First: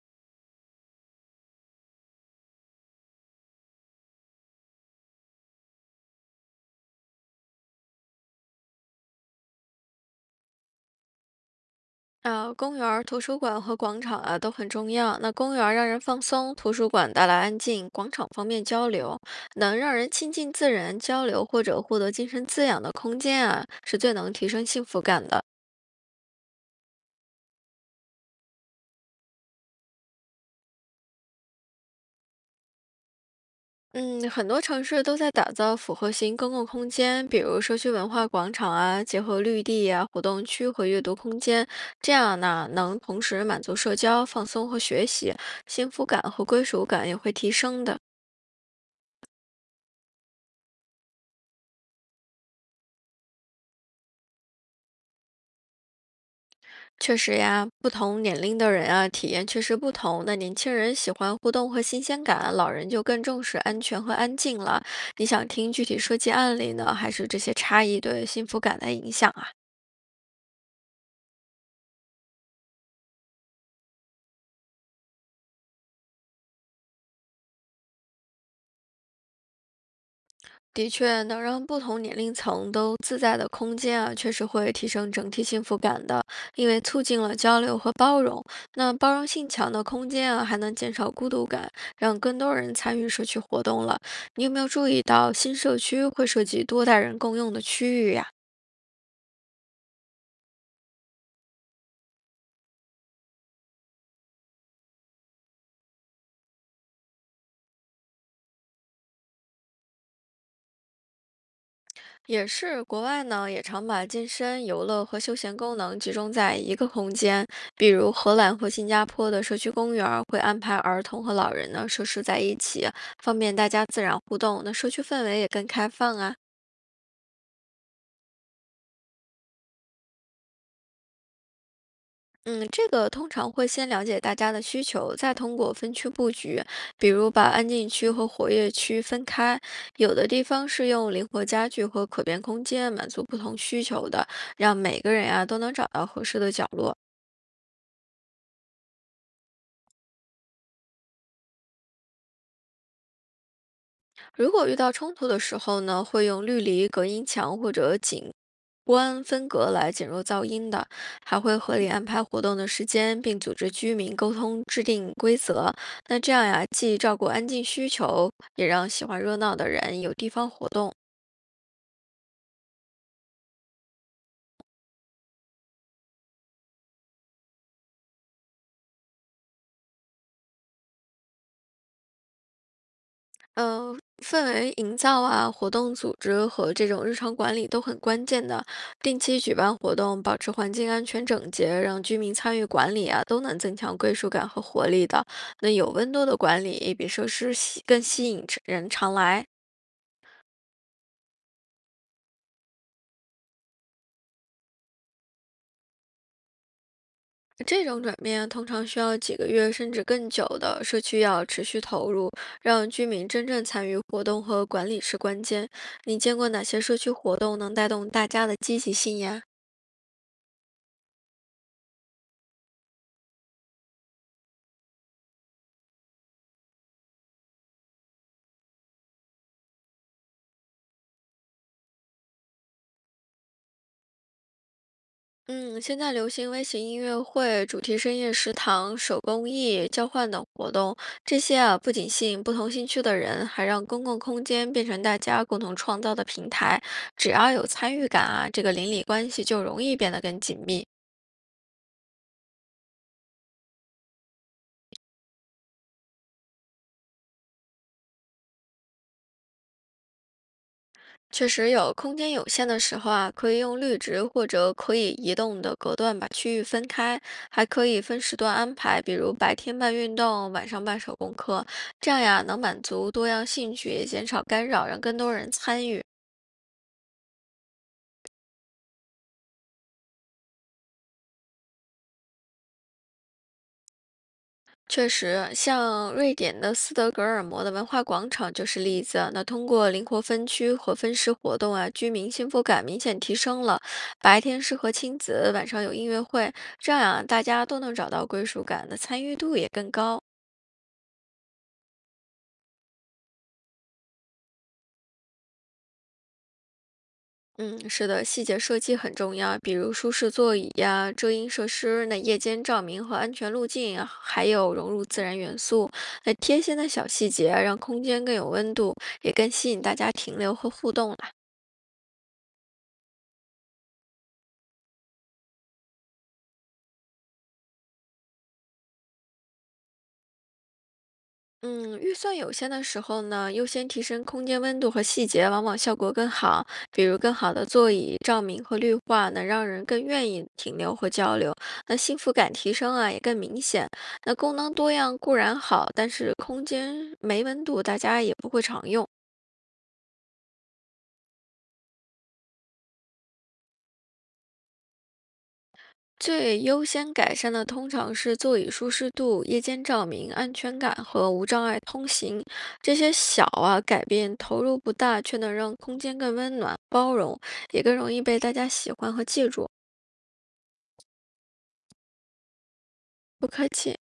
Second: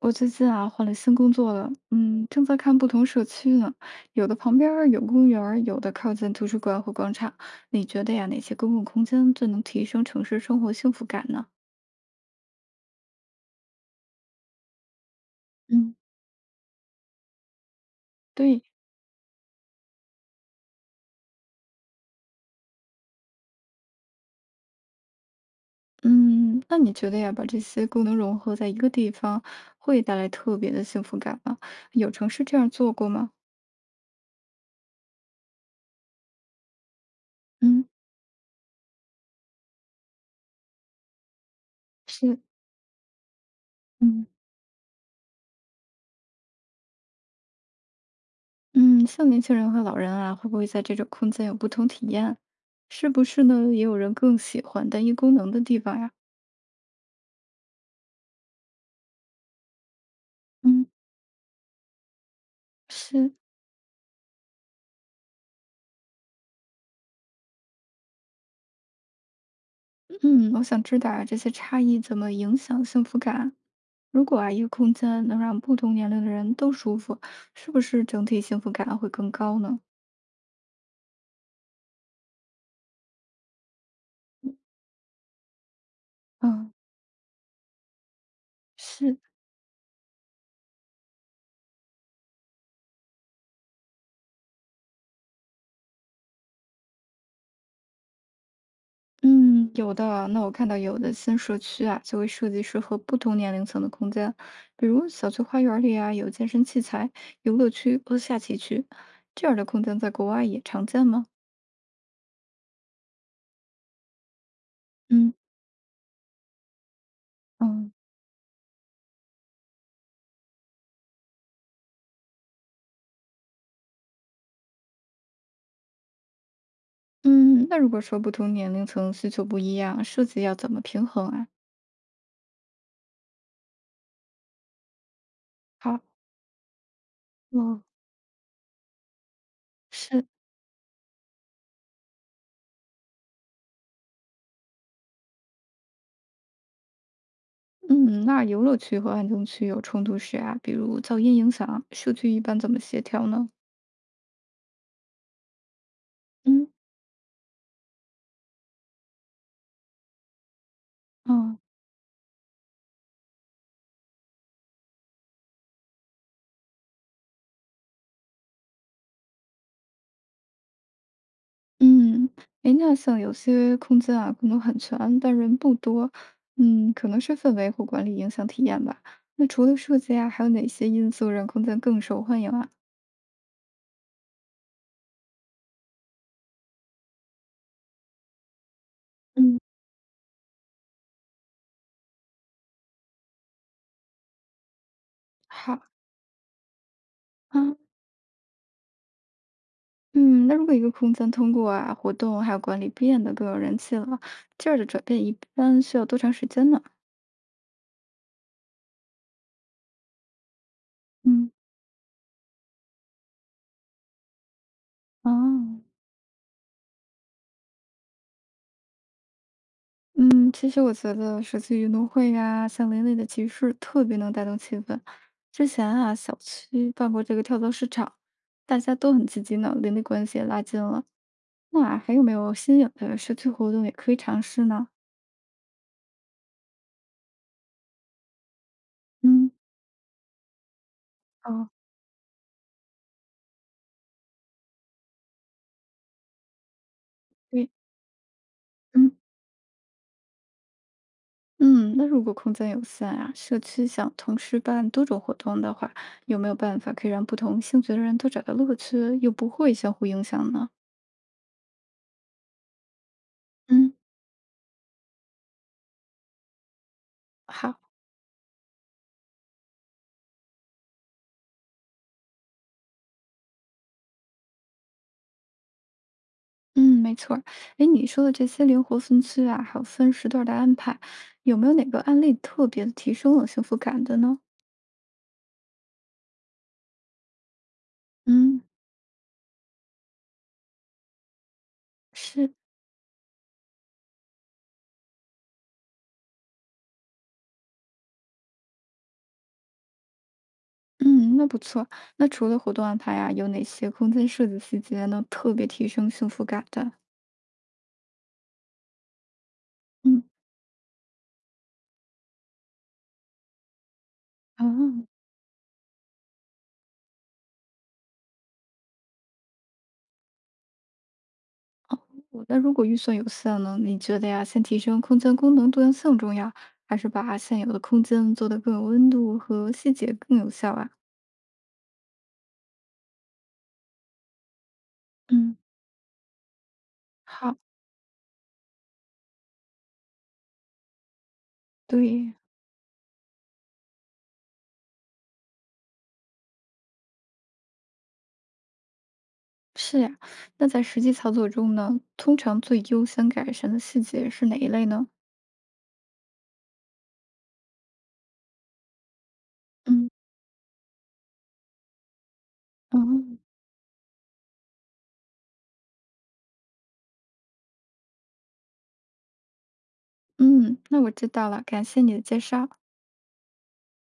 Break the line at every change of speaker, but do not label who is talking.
我最近啊换了新工作了，正在看不同社区呢，有的旁边儿有公园儿，有的靠近图书馆或广场。你觉得呀，哪些公共空间最能提升城市生活幸福感呢？
啊，公园儿、图书馆和广场啊都很重要。那公园儿让
嗯，
人放松，图书馆带来安静，广场方
对，
便交流，能让人亲近自然、交流或者获得精神滋养的空间啊，是最能提升幸福感的。
嗯，那你觉得呀，把这些功能融合在一个地方，会带来特别的幸福感吗？有城市这样做过吗？
嗯，很多城市都在打造复合型公共空间，比如社
嗯，
区文化广场啊，结合绿地啊、活动区和阅读空间，这
是，
样呢，能同时满足社交、
嗯
放松和学习，幸福感和归属感也会提升的。
嗯，像年轻人和老人啊，会不会在这种空间有不同体验？是不是呢？也有人更喜欢单一功能的地方呀？
确实呀，不同年龄的人啊，体验确实不同。那年轻
嗯。
人喜欢互动和新鲜感，老人就更
是，
重视安全和安静了。你想听具体设计案例呢，还是这些差异对幸福感的影响？
嗯，我想知道啊，这些差异怎么影响幸福感？如果啊，一个空间能让不同年龄的人都舒服，是不是整体幸福感会更高呢？
的确，能让不同年龄层都自在的空间啊，确实会提升整体幸福感的，因
嗯，
为促进了交流和包容。那包
是，
容性强的空间啊，还能减少孤独感，让更多人参与社区活动了。你有没有注意到新社区会涉及多代人共用的区域呀、
嗯，有的啊。那我看到有的新社区啊，就会设计适合不同年龄层的空间，比如小区花园里啊，有健身器材、游乐区和下棋区，这样的空间在国外也常见吗？
也是，国外呢也常把健身、游乐和
嗯
休闲功能集中在一个空间，比
嗯
如荷兰和新加坡的社区公园儿会安排儿童和老人呢设施在一起，方便大家自然互动。那社区氛围也更开放啊。
嗯，那如果说不同年龄层需求不一样，设计要怎么平衡啊？
嗯，这个通常会先了解大家的需求，再通过分
好。
区布局，比如把安
哦，
静区和活跃区分开。有
是，
的地方是用灵活家具和可变空间满足不同需求的，让每个人啊都能找到合适的角落。
嗯，那游乐区和安静区有冲突时啊，比如噪音影响，社区一般怎么协调呢？
如果遇到冲突的时候呢，会用绿
嗯，
篱、隔音墙或者景观分隔来减弱噪音的，还会
哦，
合理安排活动的时间，并组织居民沟通制定规则。那这样呀，既照顾安静需求，也让喜欢热闹的人有地方活动。
嗯，哎，那像有些空间啊，可能很全，但人不多，可能是氛围或管理影响体验吧。那除了设计啊，还有哪些因素让空间更受欢迎啊？
呃，氛围营造啊，活动组织和这种日常管理都很关键的。定期举
嗯，
办活动，保持环境安全整洁，让居民参与管理啊，都能增强归属感和活力的。那
好
有温度的管理比设施
啊，
吸更吸引人常来。
嗯，那如果一个空间通过啊活动还有管理变得更有人气了，这儿的转变一般需要多长时间呢？
这种转变通常需要几个月甚至更久的，社区要
嗯，
持续投入，让居民真正参与活动和管理是关键。
哦。
你见过哪些社区活动能带动大家的积极性呀？
嗯，其实我觉得社区运动会呀、像邻里的集市特别能带动气氛。之前啊，小区办过这个跳蚤市场，大家都很积极呢，邻里关系也拉近了。那还有没有新颖的社区活动也可以尝试呢？
嗯，现在流行微型音乐会、主题深夜食堂、手工
嗯，
艺交换等活动，这些
哦，
啊不仅吸引不同兴趣的人，还让公共空间变成大家共同创造的平台。只要有
对，
参与感啊，这个邻里
嗯
关系就容易变得更紧密。
嗯，那如果空间有限啊，社区想同时办多种活动的话，有没有办法可以让不同兴趣的人都找到乐趣，又不会相互影响呢？
确实有，空间有限的时候啊，可以用
嗯，
绿植或者可以移动的隔断把区域分开，还
好。
可以分时段安排，比如白天办运动，晚上办手工课，这样呀能满足多样兴趣，也减少干扰，让更多人参与。
嗯，没错儿。哎，你说的这些灵活分区啊，还有分时段儿的安排，有没有哪个案例特别的提升了幸福感的呢？
确实，像瑞典的斯德哥尔摩的文化广场
嗯，
就是例子。那通过灵活分区和分时活动啊，居民幸
是。
福感明显提升了。白天适合亲子，晚上有音乐会，这样啊，大家都能找到归属感，那参与度也更高。
嗯，那不错。那除了活动安排啊，有哪些空间设计细节能特别提升幸福感的？
嗯，是的，细节设计很重要，比如舒
嗯，
适座椅呀、遮阴设施、那夜间照明和安全路径啊还
啊，
有融入自然元素，那贴心的小细节啊让空间更有温度，也更吸引大家停留和互动。
我那如果预算有限呢，你觉得呀，先提升空间功能多样性重要，还是把现有的空间做得更有温度和细节更有效啊？
嗯，预算有限的时候呢，优先提升空间温度和细节，
嗯，
往往效果更好。比如，更好
好，
的座椅、照明和绿化，能让人更愿意停留和交流。那幸
对。
福感提升啊，也更明显。那功能多样固然好，但是空间没温度，大家也不会常用。
是呀，那在实际操作中呢，通常最优先改善的细节是哪一类呢？
最优先改善的通常是座椅舒适度、夜间照
嗯，
明、安全感和无障碍通行。这
哦
些
嗯
小啊改变投入不大，却能让空间更温暖、包容，也更容易被大家喜欢和记住。
嗯，那我知道了，感谢你的介绍。
不客气。